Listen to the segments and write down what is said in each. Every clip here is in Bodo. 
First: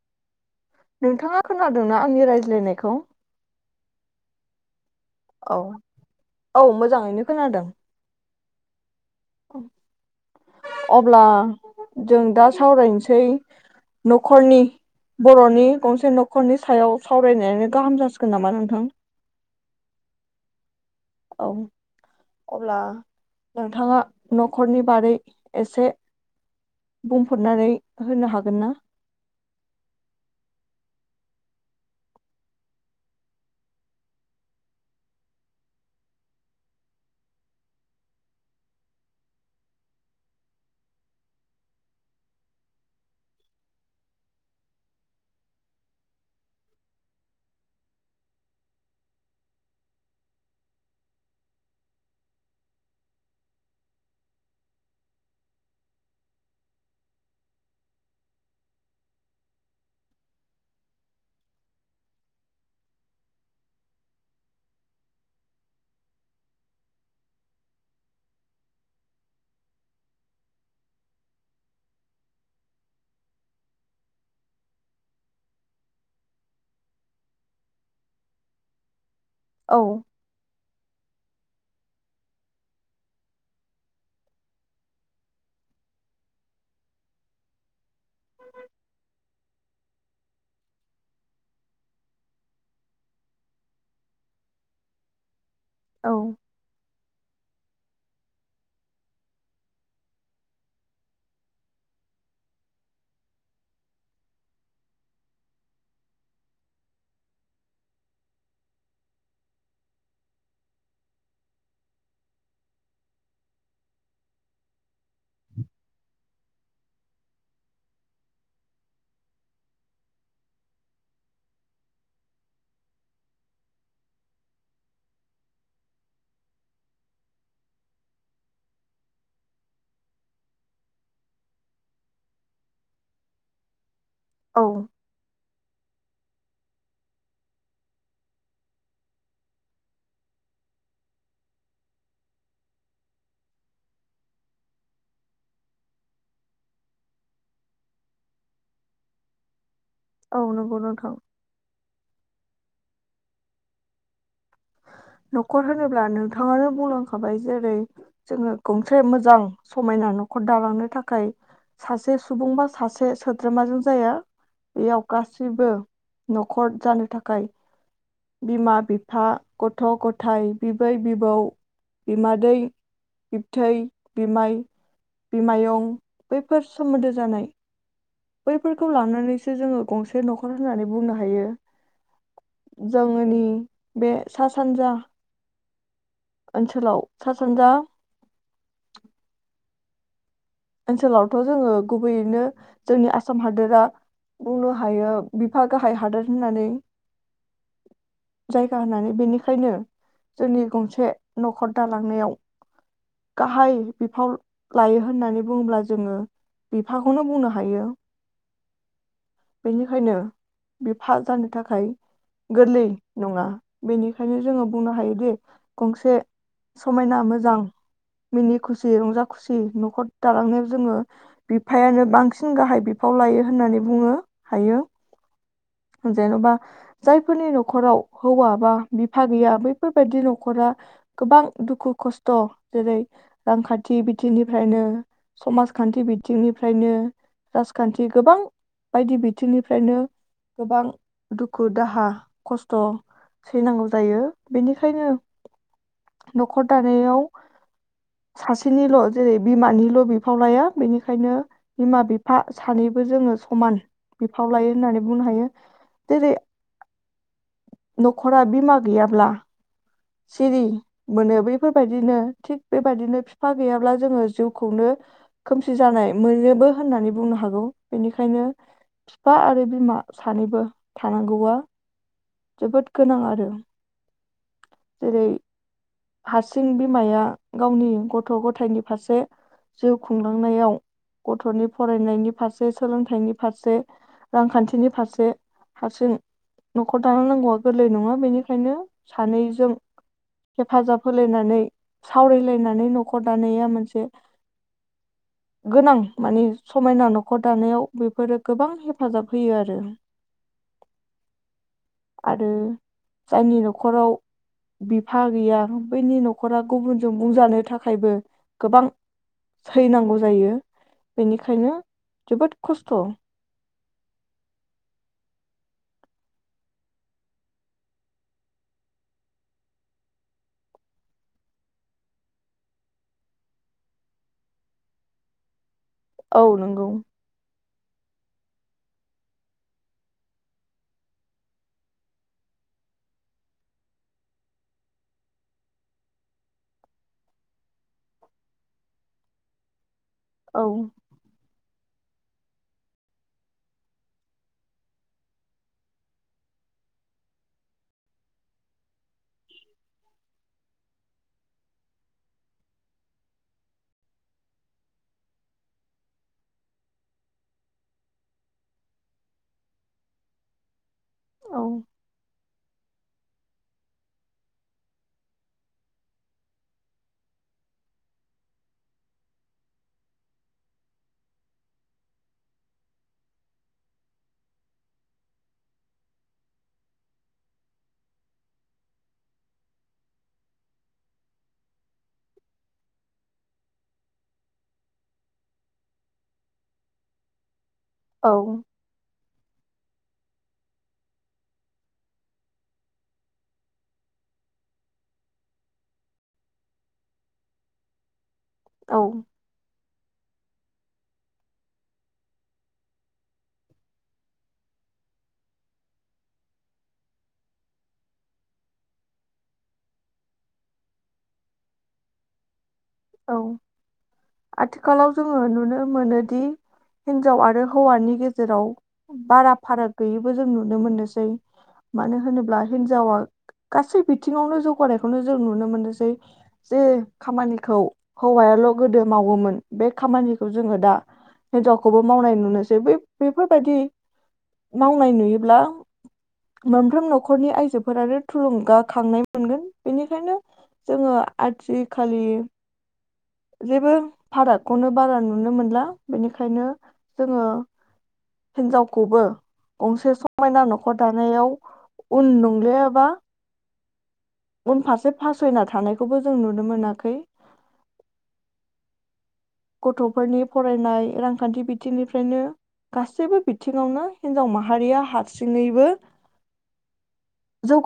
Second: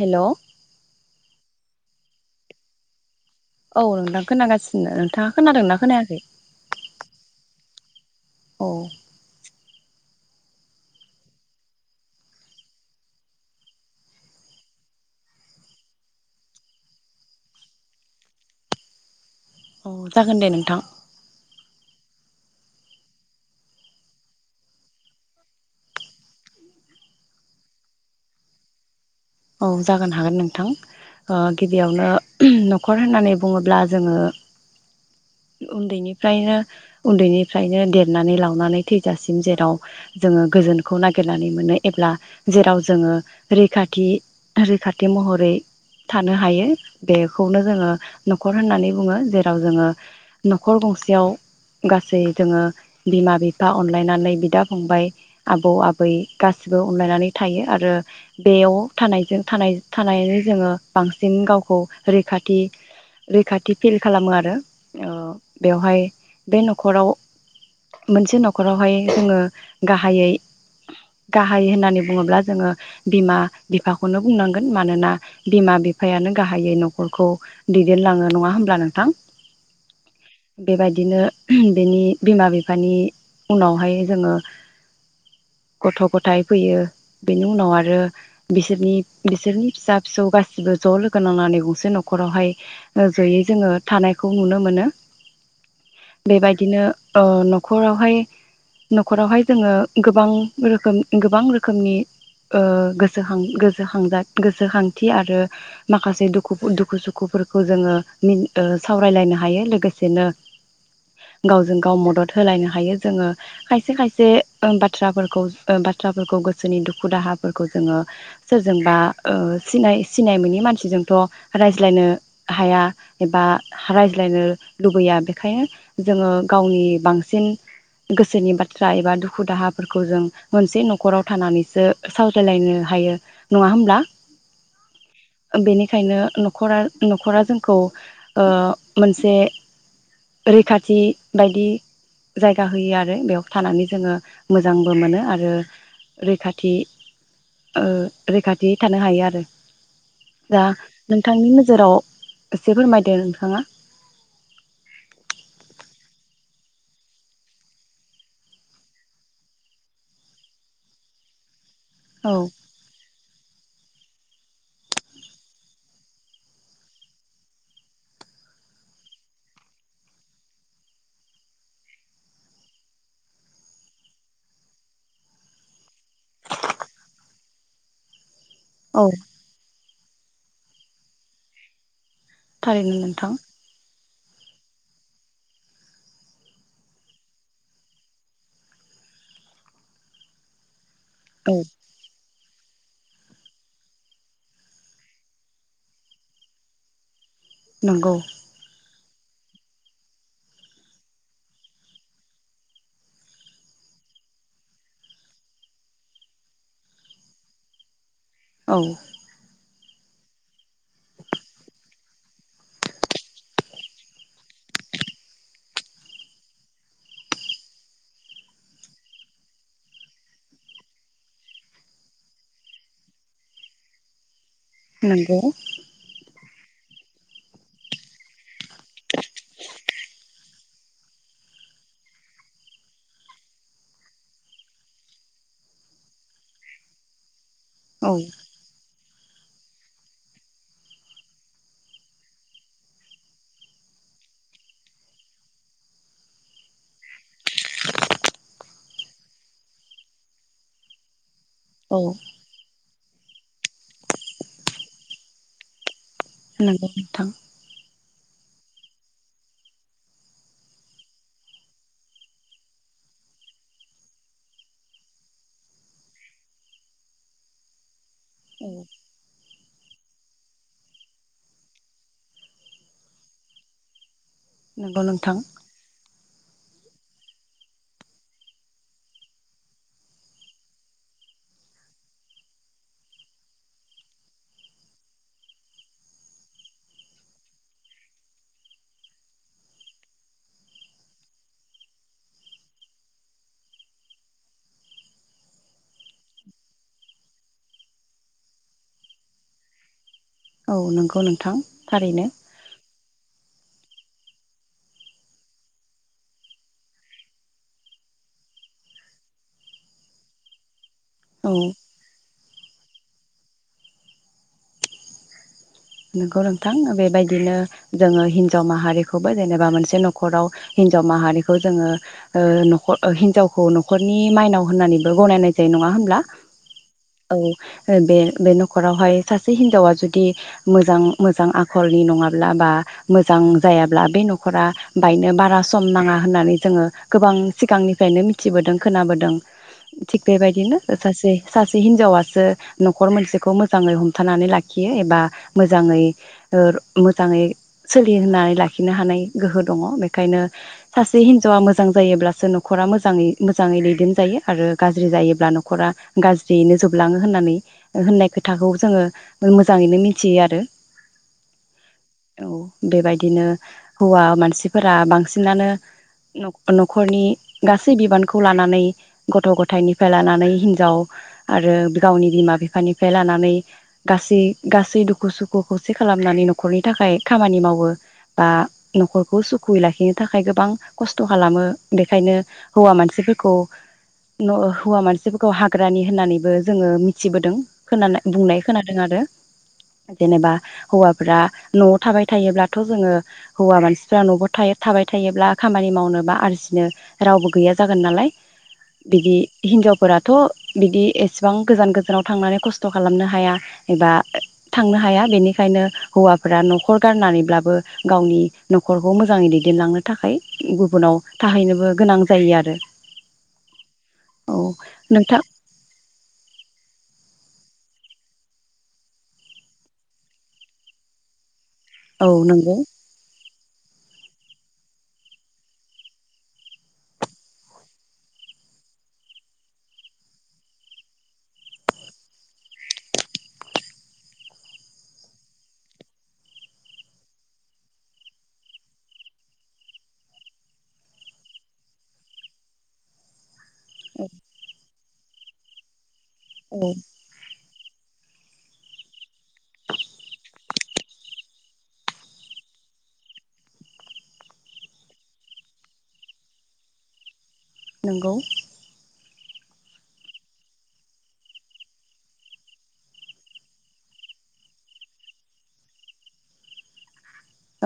हेल'? नोंथाङा खोनादोंना आंनि रायज्लायनायखौ? औ नोंथां खोनागासिनो ओं । औ औ मोजाङैनो खोनादों। औ। अब्ला जों दा सावरायनोसै न'खरनि बर'नि गंसे न'खरनि सायाव सावरायनायानो गाहाम जासिगोन नामा नोंथां? अह जागोन दे नोंथां। औ, अब्ला नोंथाङा न'खरनि बारै एसे बुंफोरनानै होनो हागोन ना? औ जागोन हागोन नोंथां। ओ गिबियावनो न'खर होननानै बुङोब्ला जोङो उन्दैनिफ्रायनो उन्दैनिफ्रायनो देरनानै लावनानै थैजासिम जेराव जोङो गोजोनखौ नागिरनानै मोनो एब्ला जेराव जोङो रैखाथि रैखाथि महरै थानो हायो, बेखौनो जोङो न'खर होननानै बुङो जेराव जोङो न'खर गंसेयाव गासै जोङो बिमा बिफा अनलायनानै बिदा फंबाय आबौ आबै गासैबो अनलायनानै थायो आरो बेव थानायजों थानाय थानाय जोङो बांसिन गावखौ रैखाथि रैखाथि फिल खालामो आरो बेवहाय बे न'खराव मोनसे न'खरावहाय जोङो गाहायै गाहाइ होननानै बुङोब्ला जोङो बिमा बिफाखौनो बुंनांगोन मानोना बिमा बिफायानो गाहायै न'खरखौ दैदेनलाङो नङा होमब्ला नोंथां? औ । बेबादिनो बेनि बिमा बिफानि उनावहाय जोङो गथ' गथाय फैयो बेनि उनाव आरो बिसोरनि बिसोरनि फिसा फिसौ गासिबो ज' लोगो नांनानै गंसे न'खरावहाय ज'यै जोङो थानायखौ नुनो मोनो औ । बेबादिनो ओ न'खरावहाय न'खरावहाय जोङो गोबां रोखोम गोबां रोखोमनि ओ गोस गोसोखां-गोसोखांजा गोसोखांथि आरो माखासे दुखु दुखु सुखुफोरखौ जोङो मिन ओ सावरायलायनो हायो। लोगोसेनो गावजों गाव मदद होलायनो हायो। जोङो खायसे खायसे ओ बाथ्राफोरखौ ओ बाथ्राफोरखौ गोसोनि दुखु दाहाफोरखौ जोङो सोरजोंबा ओ सिनाय सिनाय मोनोनि मानसिजोंथ' रायज्लायनो हाया एबा रायज्लायनो लुबैया बेखायनो जोङो गावनि बांसिन गोसोनि बाथ्रा एबा दुखु दाहाफोरखौ जों मोनसे न'खराव थानानैसो सावज्लायलायनो हायो नङा होमब्ला? औ। बेनिखायनो न'खरा न'खरा जोंखौ ओ मोनसे रैखाथि बायदि जायगा होयो आरो बेयाव थानानै जोङो मोजांबो मोनो आरो रैखाथि ओ रैखाथि थानो हायो आरो। औ दा नंगौ नोंथां नोंथांनि नोजोराव एसे फोरमायदो नोंथाङा। न'खर होनोब्ला नोंथाङानो बुंलांखाबाय जेरै जोङो गंसे मोजां समायना न'खर दालांनो थाखाय सासे औ सुबुं बा सासे सोद्रोमाजों जाया। बेयाव गासैबो न'खर जानो थाखाय बिमा बिफा गथ' ग'थाय, बिबै बिबौ, बिमादै बिबथै, बिमाय, बिमायं बैफोर सोमोन्दो जानाय बैफोरखौ औ लानानैसो जोङो गंसे न'खर होननानै बुंनो हायो। थारैनो नोंथां जोंनि बे सा सानजा ओनसोलाव सा सानजा ओनसोलावथ' औ जोङो गुबैयैनो जोंनि आसाम हादोरा बुंनो हायो बिफा गाहाय हादोर होननानै। नंगौ जायगा होननानै। बेनिखायनो जोंनि गंसे न'खर दालांनायाव गाहाय बिफाव लायो होननानै बुंब्ला जोङो बिफाखौनो बुंनो हायो। औ। बेनिखायनो बिफा जानो थाखाय गोरलै नङा। बेनिखायनो जोङो बुंनो हायोदि गंसे समायना मोजां मिनि खुसि रंजा खुसि न'खर दालांनायाव जोङो बिफायानो बांसिन गाहाय बिफाव लायो होननानै बुङो‌। हायो नंगौ जेनबा जायफोरनि न'खराव हौवा बा बिफा गैया बैफोरबायदि न'खरा गोबां दुखु खस्थ जेरै रांखान्थि बिथिंनिफ्रायनो समाजखान्थि बिथिंनिफ्रायनो राजखान्थि औ गोबां बायदि बिथिंनिफ्रायनो गोबां दुखु दाहा खस्थ सैनांगौ जायो बेनिखायनो न'खर दानायाव सासे बिसिनिल जेरै बिमानिल बिफाव लाया बेनिखायनो औ बिमा बिफा सानैबो [unintelligible] जोङो समान बिफाव लायो होननानै बुंनो हायो। [unintelligible] नोंगौ नोंथां‌। न'खरा बिमा गैयाब्ला सिरि मोनो बैफोरबायदिनो थिग बेबायदिनो बिफा गैयाब्ला जोङो जिउखौनो खोमसि जानाय मोनोबो होननानै बुंनो हागौ। बेनिखायनो औ बिफा आरो बि बिमा सानैबो थानांगौआ जोबोद गोनां आरो। नंगौ जेरै नोंथां। हारसिं बिमाया गावनि गथ' गथायनि फारसे जिउ खुंलांनायाव गथनि फरायनायनि फारसे सोलोंथाइनि फारसे रांखान्थिनि फारसे हारसिं न'खर दालांनांगौआ गोरलै नङा बेनिखायनो सानैजों हेफाजाब होलायनानै सावरायलायनानै न'खर दानाया मोनसे गोनां माने समायना न'खर दानायाव बेफोरो गोबां हेफाजाब होयो आरो। औ नंगौ नोंथां थारैनो। खराव हा गैया बैनि नखरा गुबुनजों बुंजानो थाखायबो गोबां सैनांगौ जायो। औ बेनिखायनो जोबोद खस्थ नंगौ नोंथां बेबायदिनो जोङो हिनजाव माहारिखौबो जेनेबा मोनसे नख'राव हिनजाव माहारिखौ जोङो नखर हिनजावखौ नख'रनि माइनाव होननानैबो गनायनाय जायो नङा होन ल्बा औ नंगौ औ। बे बे न'खरावहाय सासे हिन्जावा जुदि मोजां मोजां आखलनि नङाब्ला बा मोजां जायाब्ला बे न'खरा बायनो बारा सम नाङा होननानै जोङो गोबां सिगांनिफ्रायनो मिथिबोदों खोनाबोदों थिग औ बेबायदिनो सासे सासे हिनजावासो न'खर मोनसेखौ मोजाङै हमथानानै लाखियो एबा मोजाङै मोजाङै सोलि होननानै लाखिनो हानाय गोहो दङ बेखायनो सासे हिन्जावा मोजां जायोब्लासो न'खरा मोजाङै मोजाङै दैदेनजायो आरो गाज्रि जायोब्ला न'खरा गाज्रियैनो जोबलाङो होननानै होननाय खोथाखौ जोङो मोजाङैनो मि थियो आरो। औ औ। बेबायदिनो हौवा मानसिफोरा बांसिनानो नख'रनि गासै बिबानखौ लानानै गथ' गथायनिफ्राय लानानै हिनजाव आरो गावनि बिमा बिफानिफ्राय लानानै गासै गा सै दुखु सुखु खौसे खालामनानै नख'रनि थाखाय खामानि मावो बा न'खरखौ सुखुयै लाखिनो थाखाय गोबां खस्थ खालामो बेखायनो हौवा मानसिफोरखौ हौवा मानसिफोरखौ हाग्रानि होननानैबो जोङो मिथिबोदों खोनानाय औ बुंनाय खोनादों आरो। जेनेबा हौवाफ्रा न'आव थाबाय थायोब्लाथ जोङो हौवा मानसिफ्रा न' थाबाय थायोब्ला खामानि मावनो बा आरजिनो रावबो गैया जागोन नालाय औ बिदि हिनजाव फोराथ' बिदि एसेबां गोजान गोजानाव थांनानै खस्थ' खालामनो हाया एबा थांनो हाया बेनिखायनो हौवाफोरा नखर गारनानैब्लाबो गावनि नखरखौ मोजाङै दैदेनलांनो थाखाय गुबुनाव थाहैनोबो गोनां जायो आरो। औ औ आथिखालाव जोङो नोंथां नुनो मोनोदि हिनजाव आरो हौवानि गेजेराव बारा फाराग गैयैबो जों नुनो मोननोसै। मानो औ होनोब्ला नंगौ हिनजावा गासै बिथिङावनो जौगानायखौनो जों नुनो मोनोसै जे खामानिखौ हौवायाल' गोदो मावोमोन बे खामानिखौ जोङो दा हिनजावखौबो मावनाय नुनोसै बे बेफोरबायदि मावनाय नुयोब्ला मोनफ्रोम नखरनि आइजोफोरानो थुलुंगाखांनाय मोनगोन बेनिखायनो जोङो आथिखालि जेबो फारागखौनो बारा नुनो मोनला। बेनिखायनो औ जोङो हिनजावखौबो गंसे समायना नखर दानायाव उन नंलिया एबा उनफारसे फासयना थानायखौबो जों नुनो मोनाखै। नोंगौ। गथ'फोरनि फरायनाय रांखान्थि बिथिंनिफ्रायनो गासैबो बिथिङावनो हिनजाव माहारिया हारसिङैबो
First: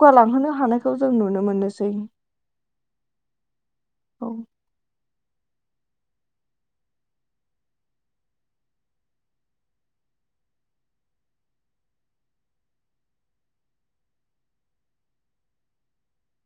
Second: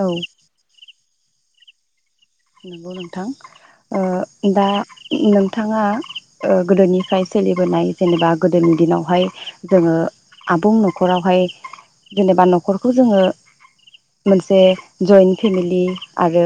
औ हानाय खौ जों नुनो मोननोसै। नोंगौ नोंथां ओ औ दा नोंथाङा गोदोनिफ्राय ओ सोलिबोनाय जेनेबा गोदोनि दिनावहाय जोङो आबुं न'खरावहाय जेनेबा न'खरखौ जोङो मोनसे जइन्ट फेमिलि आरो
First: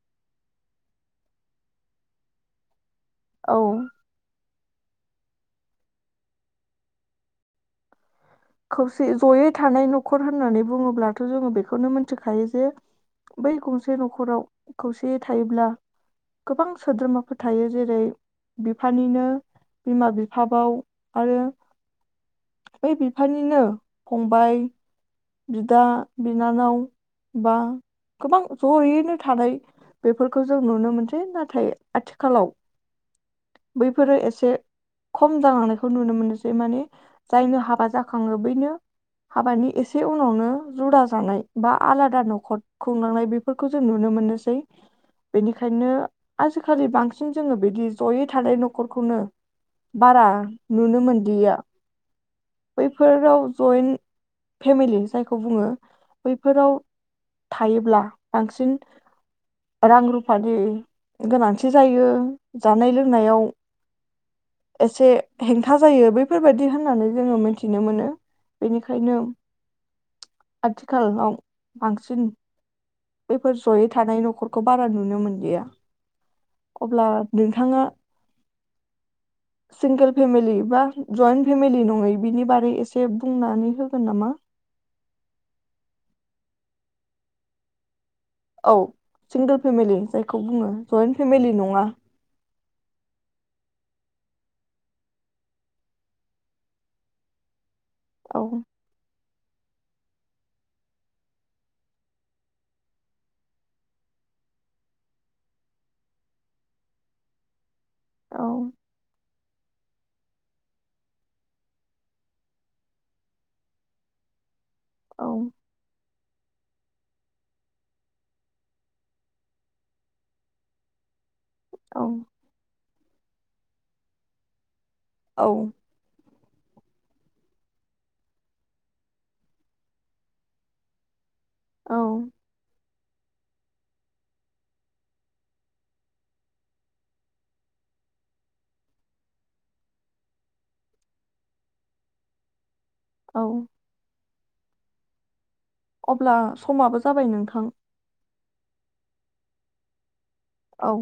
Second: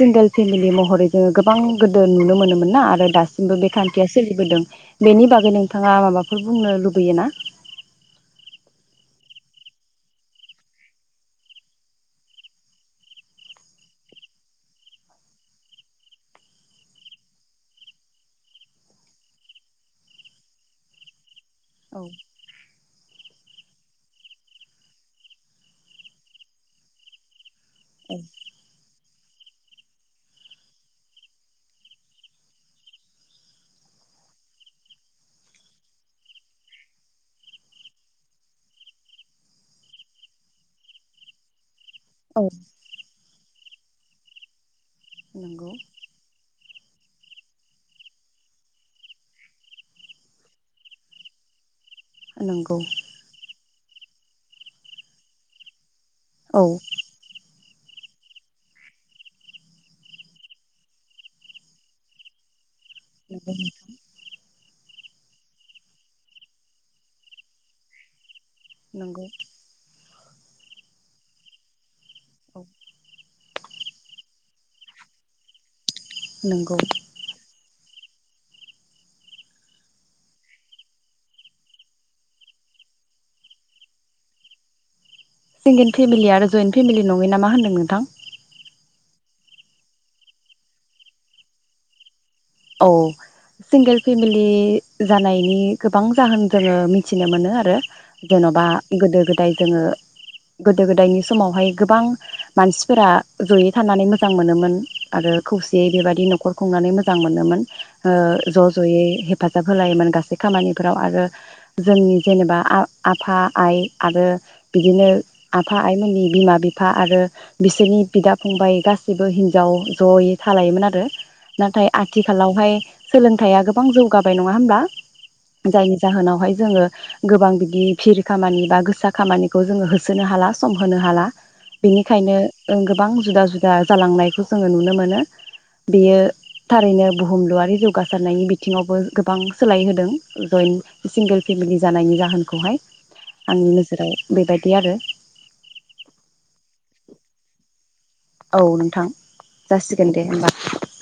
सिंगोल फेमिलि महरै जोङो गोबां गोदो नुनो मोनोमोन ना आरो औ दासिमबो बे खान्थिया सोलिबोदों। बेनि बागै नोंथाङा माबाफोर बुंनो लुबैयो ना। खौसे जयै थानाय न'खर होननानै बुङोब्लाथ' जोङो बेखौनो मोनथिखायो जे बै गंसे न'खराव खौसेयै थायोब्ला गोबां सोद्रोमाफोर थायो जेरै बिफानिनो बिमा बिफाबाव आरो औ। निनो फंबाय बिदा बिनानाव बा औ गोबां जयैनो थानाय बेफोरखौ जों नुनो मोनसै नाथाय आथिखालाव बैफोरो एसे खम जालांनायखौ नुनो मोनसै माने जायनो हाबा जाखांङो बैनो हाबानि एसे से उनावनो जुदा जानाय बा आलादा औ न'खर खुंलांनाय बे फोरखौ जों नुनो मोननोसै। नंगौ बेनिखायनो आजि खालि बांसिन जोङो बिदि जयै थानाय न'खरखौनो बारा नुनो मोनदिया। नंगौ बैफोराव जयेन फेमिलि जायखौ बुङो औ बैफोराव थायोब्ला बांसिन रां रुफानि गोनांथि जायो। जानाय लोंनायाव नंगौ एसे हेंथा जायो बेफोरबायदि होननानै जोङो मिथिनो मोनो बिनिखायनो नंगौ आथिखालाव बां सिन औ बैफोर जयै थानाय न'खरखौ बारा नुनो मोनलिया। नंगौ अब्ला नोंथाङा सिंगोल फेमिलि बा जइन्ट फेमिलि नङै बिनि बारै एसे बुंनानै होगोन नामा? सिंगेल फेमिलि आरो जयन्ट फेमिलि नङै ना मा होनदों नोंथां? औ सिंगोल फेमिलि जायखौ बुङो जयन्ट फेमिलि नङा औ सिंगेल फेमिलि जानायनि गोबां जाहोन जोङो मिथिनो मोनो आरो। औ जेन'बा गोदो गोद दाय जोङो गोदो गोदायनि समावहाय गोबां मानसिफोरा जयै थानानै मोजां मोनोमोन आरो खौसेयै बेबायदि न'खर खुंनानै मोजां मोनो मोन औ ओ ज' ज'यै हेफाजाब होलायोमोन गासै खामानिफोराव आरो जोंनि जेनेबा आ आफा आइ आरो बिदिनो औ आफा आइमोननि बिमा-बिफा आरो बिसोरनि बिदा-फंबाय गासैबो हिनजाव ज'यै थालायोमोन आरो। नाथाय औ आ थिखालावहाय सोलोंथाइया गोबां जौगाबाय नङा होमब्ला? औ जायनि जाहोनावहाय जोङो गोबां बिदि भिर खामानि बा गोसा खामानिखौ जोङो होसोनो हाला सम होनो हाला औ बेनिखायनो ओं गोबां जुदा-जुदा जालांनायखौ जोङो नुनो मोनो बेयो थारैनो बुहुमलुआरि जौगासारनायनि बिथिङावबो गोबां सोलाय होदों जयन्ट सिंगेल फेमिलि जानायनि जाहोनखौहाय। औ आंनि नोजोराव बेबायदि आरो। अब्ला समाबो जाबाय नोंथां औ नोंथां जासिगोन दे होमबा। औ